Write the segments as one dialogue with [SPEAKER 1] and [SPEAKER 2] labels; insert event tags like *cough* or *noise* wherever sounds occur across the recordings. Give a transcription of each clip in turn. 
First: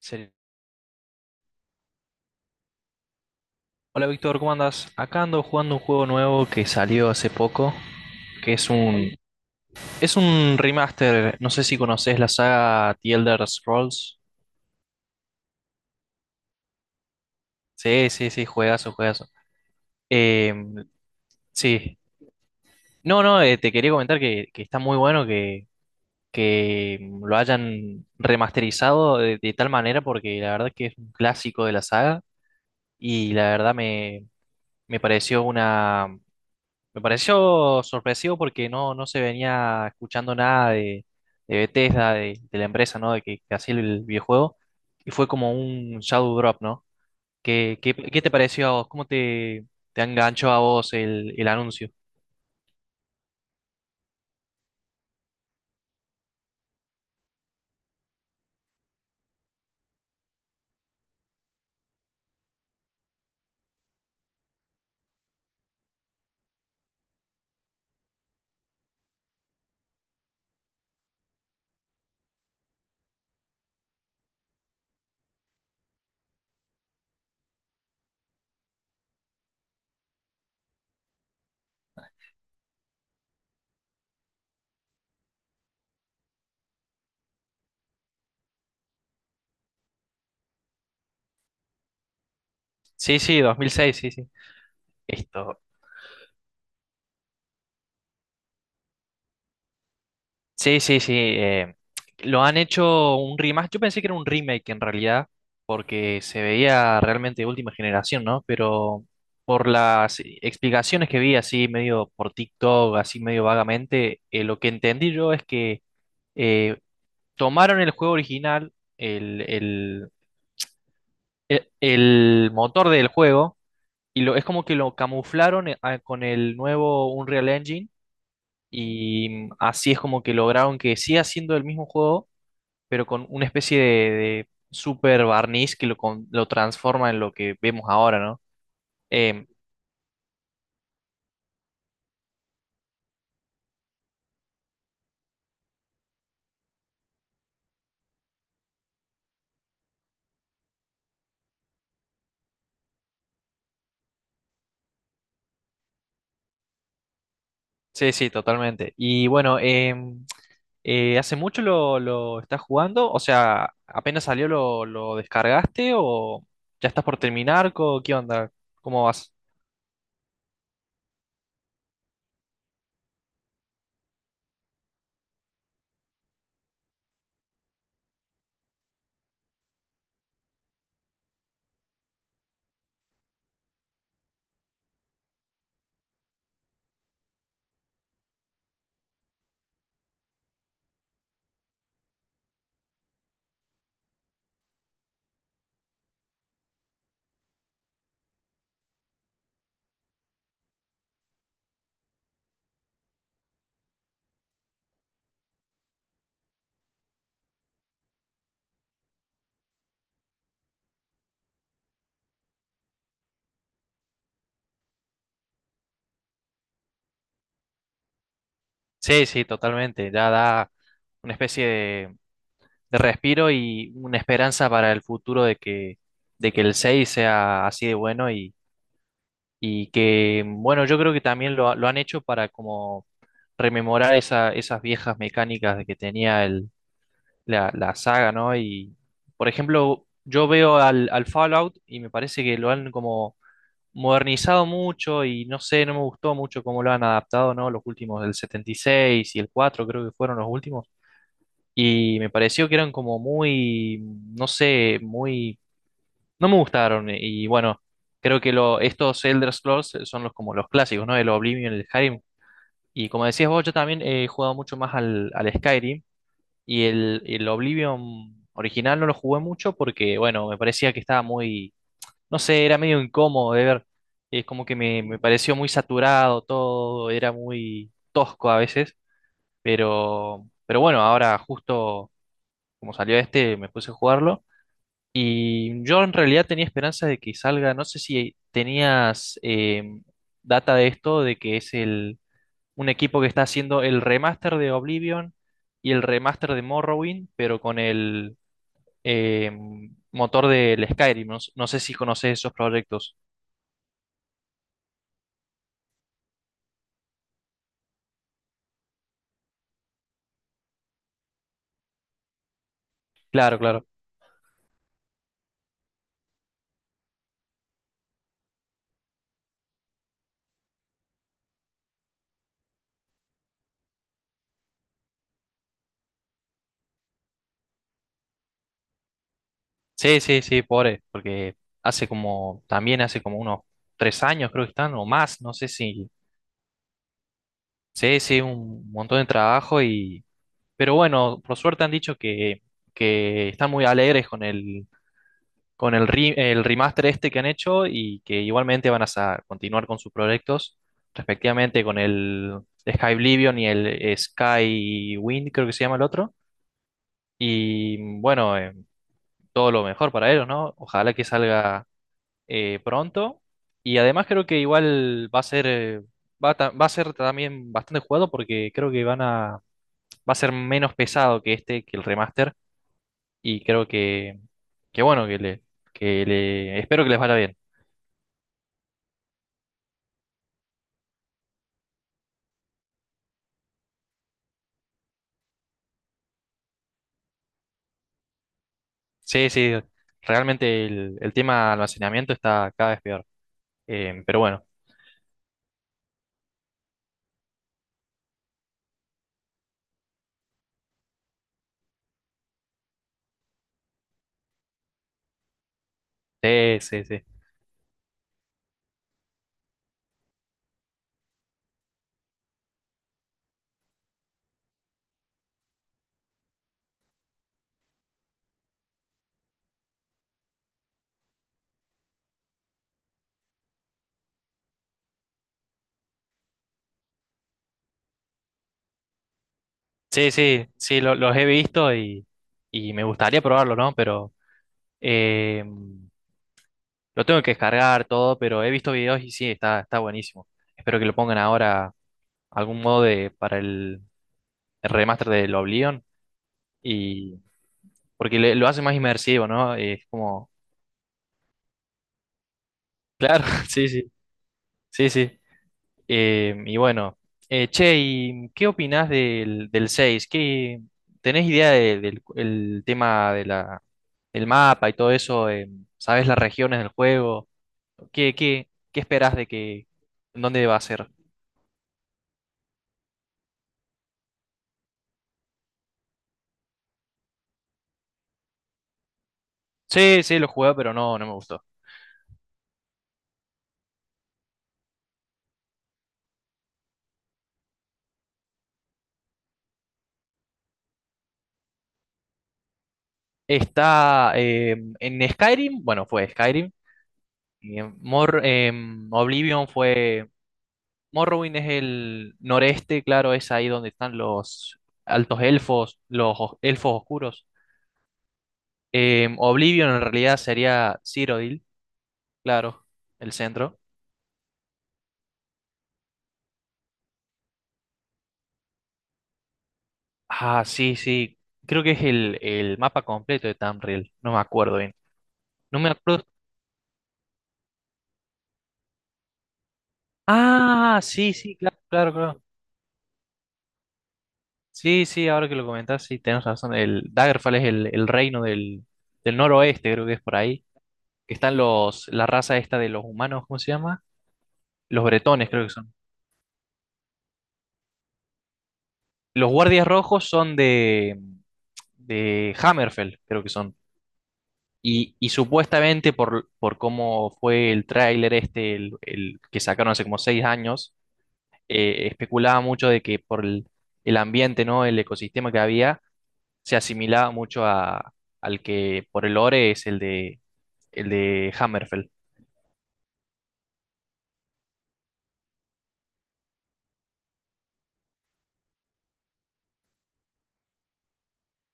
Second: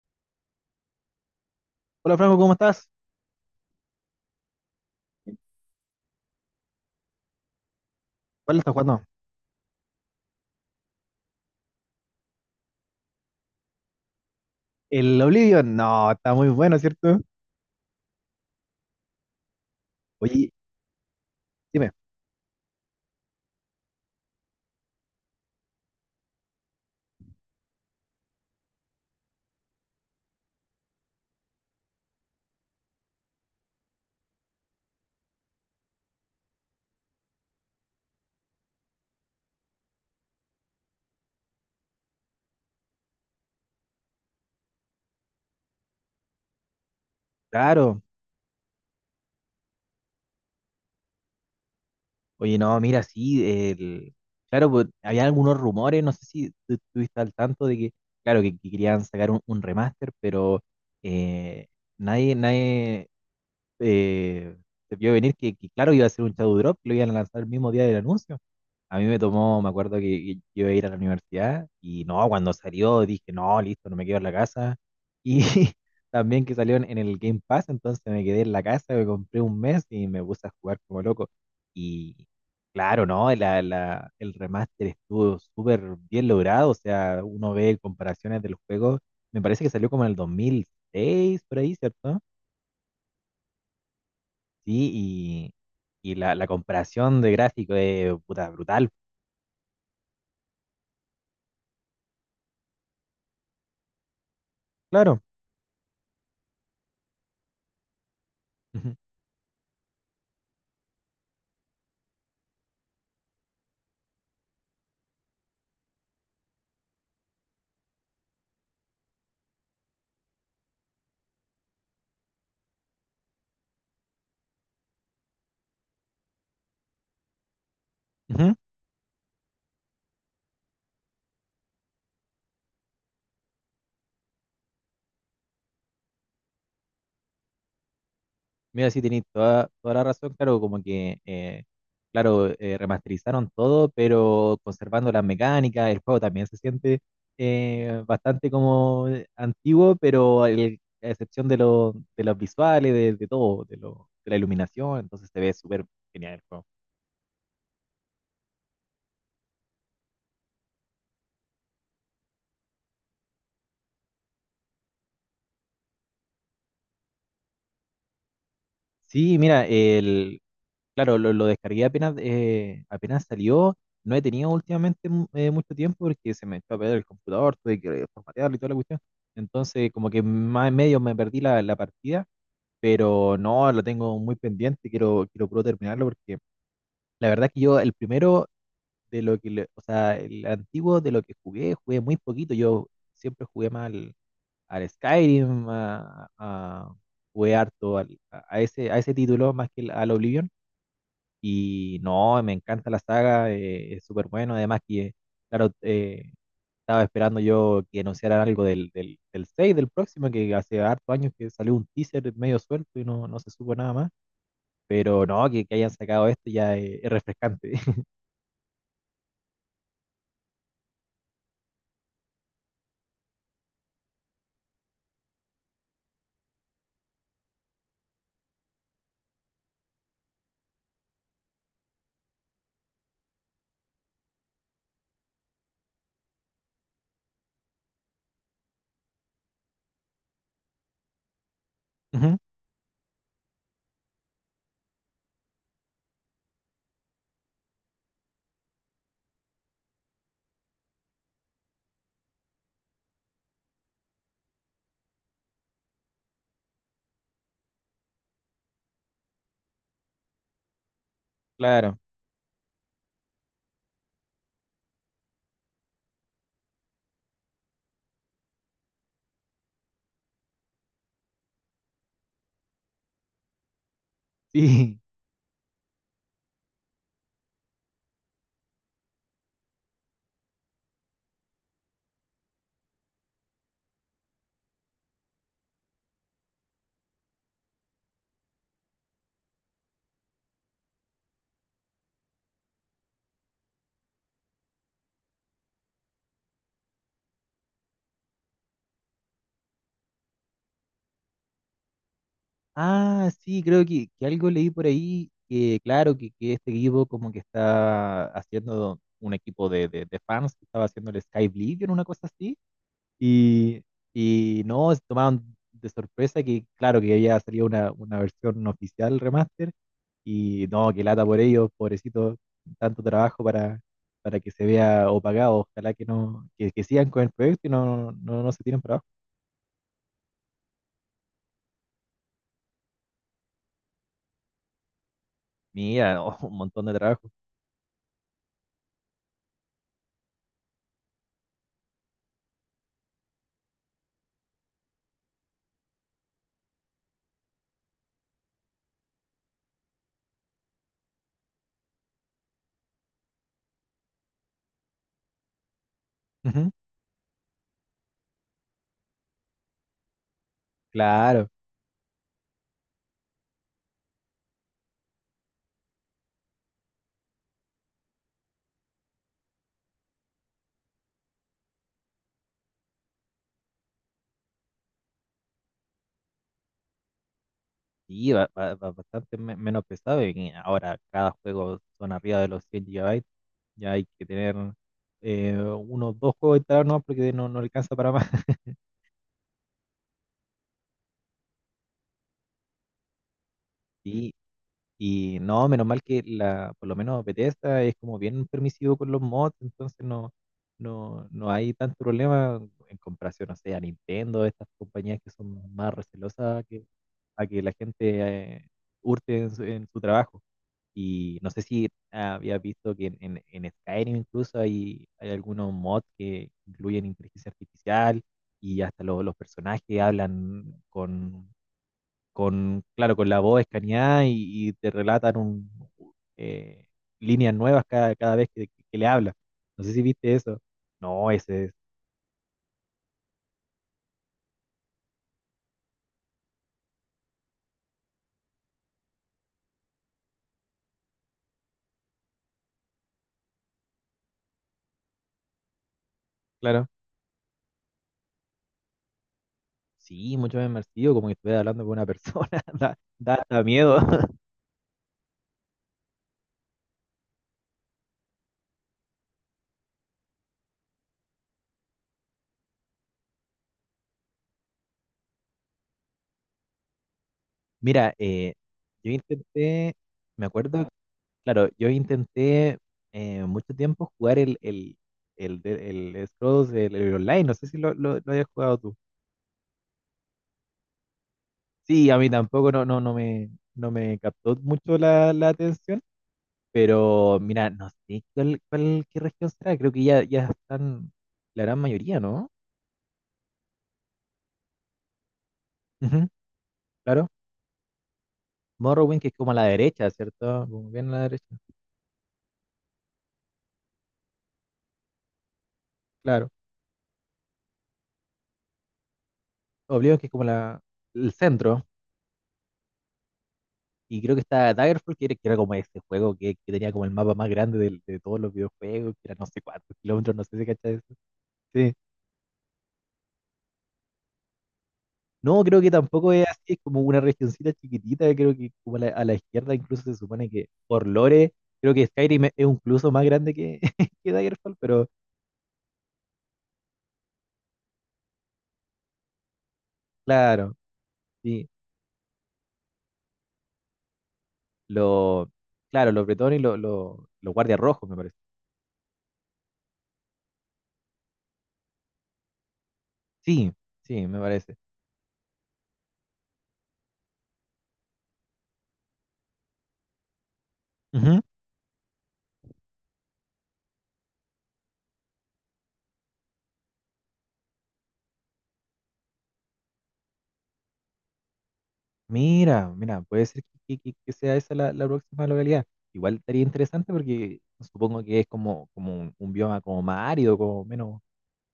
[SPEAKER 1] Sí.
[SPEAKER 2] Hola Franco, ¿cómo estás?
[SPEAKER 1] Hola Víctor, ¿cómo andas? Acá ando jugando un juego nuevo que salió hace poco, que
[SPEAKER 2] ¿Cuál estás jugando?
[SPEAKER 1] es un remaster, no sé si conoces la saga The Elder Scrolls.
[SPEAKER 2] El Oblivion. No, está muy bueno, ¿cierto?
[SPEAKER 1] Sí, sí, sí, juegazo, juegazo.
[SPEAKER 2] Oye,
[SPEAKER 1] Eh,
[SPEAKER 2] dime.
[SPEAKER 1] sí. No, no, te quería comentar que está muy bueno que lo hayan remasterizado de tal manera porque la verdad que es un clásico de la saga y la verdad me pareció una. Me pareció sorpresivo porque no se venía escuchando nada de Bethesda, de la empresa, ¿no? De que hacía el videojuego. Y fue como un shadow drop, ¿no? ¿Qué,
[SPEAKER 2] Claro.
[SPEAKER 1] qué te pareció a vos? ¿Cómo te enganchó a vos el anuncio?
[SPEAKER 2] Oye, no, mira, sí, el... claro, pues, había algunos rumores, no sé si tú estuviste al tanto de que, claro, que querían sacar un remaster, pero eh, nadie, eh, se vio venir que, claro, iba a ser un Shadow Drop, que lo iban a lanzar el mismo día del anuncio. A mí me tomó, me acuerdo que iba a ir a la universidad y no, cuando salió dije, no, listo, no me quedo en la casa. Y *laughs* también que salió en el Game Pass, entonces me quedé en la casa, me compré un mes y me puse a jugar como loco. Y claro, ¿no? El remaster estuvo súper bien logrado, o sea, uno ve comparaciones del juego, me parece que salió como en el 2006, por ahí, ¿cierto?
[SPEAKER 1] Sí, sí, 2006, sí, sí.
[SPEAKER 2] Sí,
[SPEAKER 1] Esto,
[SPEAKER 2] y la comparación de gráfico es puta, brutal.
[SPEAKER 1] sí, sí, sí. Lo han hecho un remake. Yo pensé que era un remake en
[SPEAKER 2] Claro.
[SPEAKER 1] realidad, porque se veía realmente de última generación, ¿no?
[SPEAKER 2] Ujú,
[SPEAKER 1] Pero por las explicaciones que vi así medio por TikTok, así medio vagamente, lo que entendí yo es que eh, tomaron el juego original, el motor del juego, y es como que lo camuflaron con el nuevo Unreal Engine.
[SPEAKER 2] ujú.
[SPEAKER 1] Y así es como que lograron que siga siendo el mismo juego, pero con una especie de super barniz que lo transforma en lo que vemos ahora, ¿no?
[SPEAKER 2] Mira, sí, tenéis
[SPEAKER 1] Em,
[SPEAKER 2] toda, toda la razón. Claro, como que, claro, remasterizaron todo, pero conservando las mecánicas. El juego también se siente bastante como antiguo, pero a excepción de, de los visuales, de todo, de, de la iluminación, entonces se ve súper genial el juego.
[SPEAKER 1] sí, sí, totalmente. Y bueno, ¿hace mucho lo estás jugando? O sea, ¿apenas salió lo descargaste o ya estás por terminar? ¿Qué onda? ¿Cómo vas?
[SPEAKER 2] Sí, mira, el claro, lo descargué apenas, apenas salió. No he tenido últimamente mucho tiempo porque se me echó a perder el computador, tuve que formatearlo y toda la cuestión. Entonces, como que más en medio me perdí la partida, pero no, lo tengo muy pendiente, quiero puro terminarlo porque la verdad es que yo el primero de lo que, o sea, el antiguo de lo que jugué, jugué muy poquito. Yo siempre jugué más al Skyrim, jugué harto a ese título más que al Oblivion y no, me encanta la saga, es súper bueno. Además que, claro, estaba esperando yo que anunciaran algo del 6 del próximo, que hace harto años que salió un teaser medio suelto y no, no se supo nada más. Pero no, que hayan sacado esto ya es refrescante. *laughs*
[SPEAKER 1] Sí, sí, totalmente. Ya da una especie de respiro y una esperanza para el futuro de de que el 6 sea así de bueno. Y que, bueno, yo creo que también lo han hecho para como rememorar esas viejas mecánicas de que tenía la saga, ¿no? Y, por ejemplo, yo veo al Fallout y me
[SPEAKER 2] Ujú.
[SPEAKER 1] parece que lo han como modernizado mucho y no sé, no me gustó mucho cómo lo han adaptado, ¿no? Los últimos del 76 y el 4 creo que fueron los últimos. Y me pareció que eran como muy, no sé, muy, no me gustaron, y bueno, creo que lo, estos Elder Scrolls son los como los clásicos, ¿no? El Oblivion, el
[SPEAKER 2] Claro,
[SPEAKER 1] Skyrim. Y como decías vos, yo también he jugado mucho más al Skyrim, y el Oblivion original no lo jugué mucho porque, bueno, me parecía que estaba muy, no sé, era medio incómodo de ver. Es como que
[SPEAKER 2] sí.
[SPEAKER 1] me pareció muy saturado todo, era muy tosco a veces, pero bueno, ahora justo como salió este, me puse a jugarlo. Y yo en realidad tenía esperanza de que salga, no sé si tenías data de esto, de que es el, un equipo que está haciendo el remaster de Oblivion y el remaster de Morrowind, pero con el eh, motor del Skyrim. No, no sé si conoces esos proyectos.
[SPEAKER 2] Ah, sí, creo que algo leí por ahí que, claro, que este equipo como que está haciendo un equipo de, de fans, que estaba haciendo el Sky en una cosa así.
[SPEAKER 1] Claro,
[SPEAKER 2] Y,
[SPEAKER 1] claro.
[SPEAKER 2] y no, se tomaron de sorpresa que, claro, que había salido una versión oficial remaster. Y no, que lata por ellos, pobrecito, tanto trabajo para que se vea opacado. Ojalá que no, que sigan con el proyecto y no, no, no se tiren para abajo.
[SPEAKER 1] Sí, sí, sí, pobre, porque hace como, también hace como unos 3 años creo que están, o más, no sé si.
[SPEAKER 2] Mira, oh, *laughs* un montón de trabajo.
[SPEAKER 1] Sí, sí, un montón de trabajo. Pero bueno, por suerte han dicho que están muy alegres con el remaster este que han hecho y que igualmente van a continuar con sus proyectos, respectivamente con el Sky Oblivion y el Sky Wind, creo que se llama el otro.
[SPEAKER 2] Ujú.
[SPEAKER 1] Y bueno, todo lo mejor para ellos, ¿no? Ojalá que
[SPEAKER 2] Claro,
[SPEAKER 1] salga pronto. Y además creo que igual va a ser, va a ser también bastante jugado porque creo que van a, va a ser menos pesado que este, que el remaster y creo que bueno, que le, espero que les vaya bien.
[SPEAKER 2] y va va ba- bastante me- menos pesado. Y ahora cada juego son arriba de los 100 gigabytes. Ya hay que tener unos dos juegos instalados, no, porque no, no alcanza para más. *laughs*
[SPEAKER 1] Sí, sí, realmente el tema almacenamiento está cada vez peor.
[SPEAKER 2] Sí.
[SPEAKER 1] Pero bueno,
[SPEAKER 2] Y no, menos mal que la, por lo menos Bethesda es como bien permisivo con los mods, entonces no, no, no hay tanto problema en comparación, no sé, a Nintendo, estas compañías que son más recelosas
[SPEAKER 1] sí,
[SPEAKER 2] que,
[SPEAKER 1] sí, sí.
[SPEAKER 2] a que la gente eh, hurte en su trabajo. Y no sé si habías visto que en Skyrim incluso hay, hay algunos mods que incluyen inteligencia artificial y hasta los personajes hablan con, claro, con la voz escaneada y te relatan eh, líneas nuevas cada, cada vez que le habla. No sé si
[SPEAKER 1] Sí,
[SPEAKER 2] viste eso.
[SPEAKER 1] sí, sí,
[SPEAKER 2] No,
[SPEAKER 1] los he
[SPEAKER 2] ese es,
[SPEAKER 1] visto y me gustaría probarlo, ¿no? Pero eh, lo tengo que descargar todo, pero he visto videos y sí, está, está buenísimo. Espero que lo pongan ahora algún modo de, para el remaster del Oblivion
[SPEAKER 2] claro.
[SPEAKER 1] y porque lo hace más inmersivo, ¿no? Es
[SPEAKER 2] Sí,
[SPEAKER 1] como,
[SPEAKER 2] mucho más inmersivo, como que estuviera hablando con una persona, *laughs* da, da
[SPEAKER 1] claro,
[SPEAKER 2] hasta
[SPEAKER 1] *laughs* sí,
[SPEAKER 2] miedo.
[SPEAKER 1] sí,
[SPEAKER 2] *laughs*
[SPEAKER 1] sí, sí. Eh, y bueno, Che, ¿y qué opinás del, del seis? ¿Qué, ¿tenés idea del el tema de la, del mapa y todo eso? ¿Sabés las regiones del juego?
[SPEAKER 2] Mira,
[SPEAKER 1] ¿Qué, qué, qué
[SPEAKER 2] yo
[SPEAKER 1] esperás de que,
[SPEAKER 2] intenté, me
[SPEAKER 1] dónde va a
[SPEAKER 2] acuerdo,
[SPEAKER 1] ser?
[SPEAKER 2] claro, yo intenté mucho tiempo jugar el, de- el Scrolls, el online, no sé si lo, lo hayas jugado tú.
[SPEAKER 1] Sí, sí, lo jugué, pero no, no me gustó.
[SPEAKER 2] Sí, a mí tampoco no, no, no me, no me captó mucho la atención, pero mira, no sé cuál, qué región será, creo que ya, ya están la gran mayoría, ¿no?
[SPEAKER 1] Está en Skyrim, bueno,
[SPEAKER 2] Ujú,
[SPEAKER 1] fue Skyrim.
[SPEAKER 2] claro.
[SPEAKER 1] Y en
[SPEAKER 2] Morrowind, que es como a la
[SPEAKER 1] Oblivion
[SPEAKER 2] derecha,
[SPEAKER 1] fue.
[SPEAKER 2] ¿cierto? Como bien a la derecha.
[SPEAKER 1] Morrowind es el noreste, claro, es ahí donde están los altos elfos, los
[SPEAKER 2] Claro.
[SPEAKER 1] elfos oscuros. Oblivion en
[SPEAKER 2] Oblivion, que es
[SPEAKER 1] realidad
[SPEAKER 2] como
[SPEAKER 1] sería
[SPEAKER 2] el
[SPEAKER 1] Cyrodiil,
[SPEAKER 2] centro.
[SPEAKER 1] claro, el centro.
[SPEAKER 2] Y creo que está Daggerfall, que era como ese juego que tenía como el mapa más grande de todos los videojuegos, que era no sé cuántos kilómetros, no sé
[SPEAKER 1] Ah,
[SPEAKER 2] si cachas
[SPEAKER 1] sí,
[SPEAKER 2] eso.
[SPEAKER 1] sí. Creo que
[SPEAKER 2] Sí.
[SPEAKER 1] es el mapa completo de Tamriel. No me acuerdo bien.
[SPEAKER 2] No,
[SPEAKER 1] No
[SPEAKER 2] creo
[SPEAKER 1] me
[SPEAKER 2] que
[SPEAKER 1] acuerdo.
[SPEAKER 2] tampoco es así, es como una regioncita chiquitita, creo que como a la izquierda incluso se supone que
[SPEAKER 1] Ah,
[SPEAKER 2] por
[SPEAKER 1] sí,
[SPEAKER 2] lore,
[SPEAKER 1] sí, claro,
[SPEAKER 2] creo que
[SPEAKER 1] claro, claro.
[SPEAKER 2] Skyrim es incluso más grande que, *laughs* que Daggerfall,
[SPEAKER 1] Sí,
[SPEAKER 2] pero
[SPEAKER 1] sí, ahora que lo comentas, sí, tenés razón. El Daggerfall es el reino del, del noroeste, creo que es por ahí.
[SPEAKER 2] claro,
[SPEAKER 1] Que están
[SPEAKER 2] sí,
[SPEAKER 1] los, la raza esta de los humanos, ¿cómo se llama? Los bretones,
[SPEAKER 2] lo,
[SPEAKER 1] creo que son.
[SPEAKER 2] claro, los bretones y los guardias rojos, me parece.
[SPEAKER 1] Los guardias rojos son de Hammerfell, creo que
[SPEAKER 2] Sí,
[SPEAKER 1] son.
[SPEAKER 2] sí, me parece.
[SPEAKER 1] Y supuestamente por cómo fue el tráiler este, el que sacaron hace como 6 años,
[SPEAKER 2] Ujú.
[SPEAKER 1] especulaba mucho de que por el ambiente, ¿no? El ecosistema que había, se asimilaba mucho a, al que por el lore es el de Hammerfell.
[SPEAKER 2] Mira, mira, puede ser que, que sea esa la próxima localidad. Igual estaría interesante porque supongo que es como, como un bioma como más árido, como menos,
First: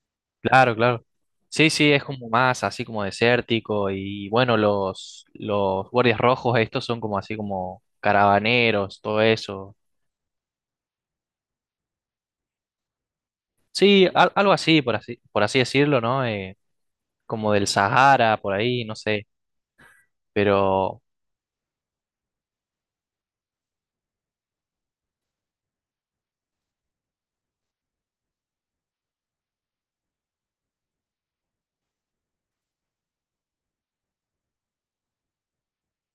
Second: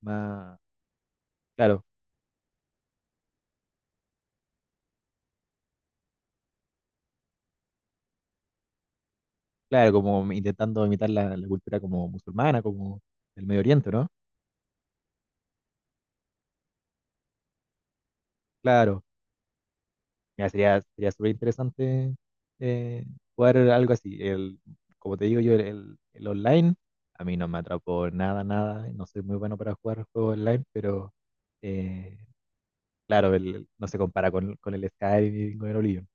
[SPEAKER 2] más,
[SPEAKER 1] Claro, claro. Sí,
[SPEAKER 2] claro.
[SPEAKER 1] sí, es como más así como desértico y bueno, los guardias rojos estos son como así como caravaneros, todo eso.
[SPEAKER 2] Claro, como intentando imitar la cultura como musulmana, como del Medio Oriente, ¿no?
[SPEAKER 1] Sí, algo así, por así, por así decirlo, ¿no? Como del Sahara, por ahí, no
[SPEAKER 2] Claro,
[SPEAKER 1] sé,
[SPEAKER 2] mira, sería,
[SPEAKER 1] pero
[SPEAKER 2] sería súper interesante eh, jugar algo así. El, como te digo yo, el online, a mí no me atrapó nada, nada. No soy muy bueno para jugar juegos online, pero eh, claro, no se compara con el Skyrim y con el Oblivion.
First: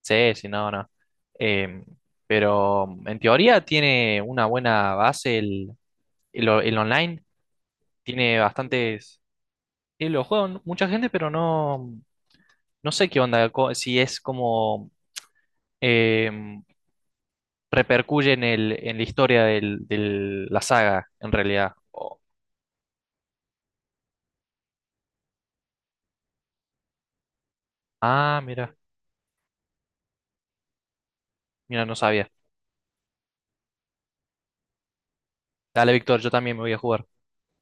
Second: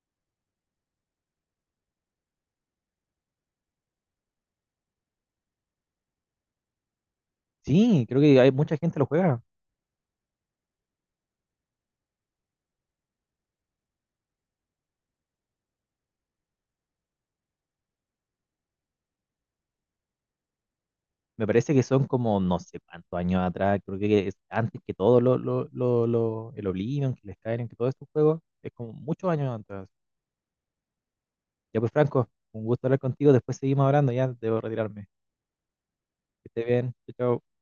[SPEAKER 1] sí, si no, no. Em, pero en teoría tiene una buena base el online,
[SPEAKER 2] Sí, creo
[SPEAKER 1] tiene
[SPEAKER 2] que hay mucha gente lo
[SPEAKER 1] bastantes,
[SPEAKER 2] juega.
[SPEAKER 1] lo juegan mucha gente, pero no, no sé qué onda, si es como em, repercuye en en la historia la saga, en
[SPEAKER 2] Me
[SPEAKER 1] realidad.
[SPEAKER 2] parece que son como no sé cuántos años atrás, creo que es antes que todo lo, el Oblivion, que el Skyrim, que todos estos juegos,
[SPEAKER 1] Ah,
[SPEAKER 2] es
[SPEAKER 1] mira,
[SPEAKER 2] como muchos años antes. Ya
[SPEAKER 1] mira,
[SPEAKER 2] pues
[SPEAKER 1] no
[SPEAKER 2] Franco,
[SPEAKER 1] sabía.
[SPEAKER 2] un gusto hablar contigo, después seguimos hablando, ya debo retirarme.
[SPEAKER 1] Dale, Víctor, yo
[SPEAKER 2] Que
[SPEAKER 1] también me
[SPEAKER 2] estés
[SPEAKER 1] voy a
[SPEAKER 2] bien,
[SPEAKER 1] jugar. Nos
[SPEAKER 2] chao. Chao.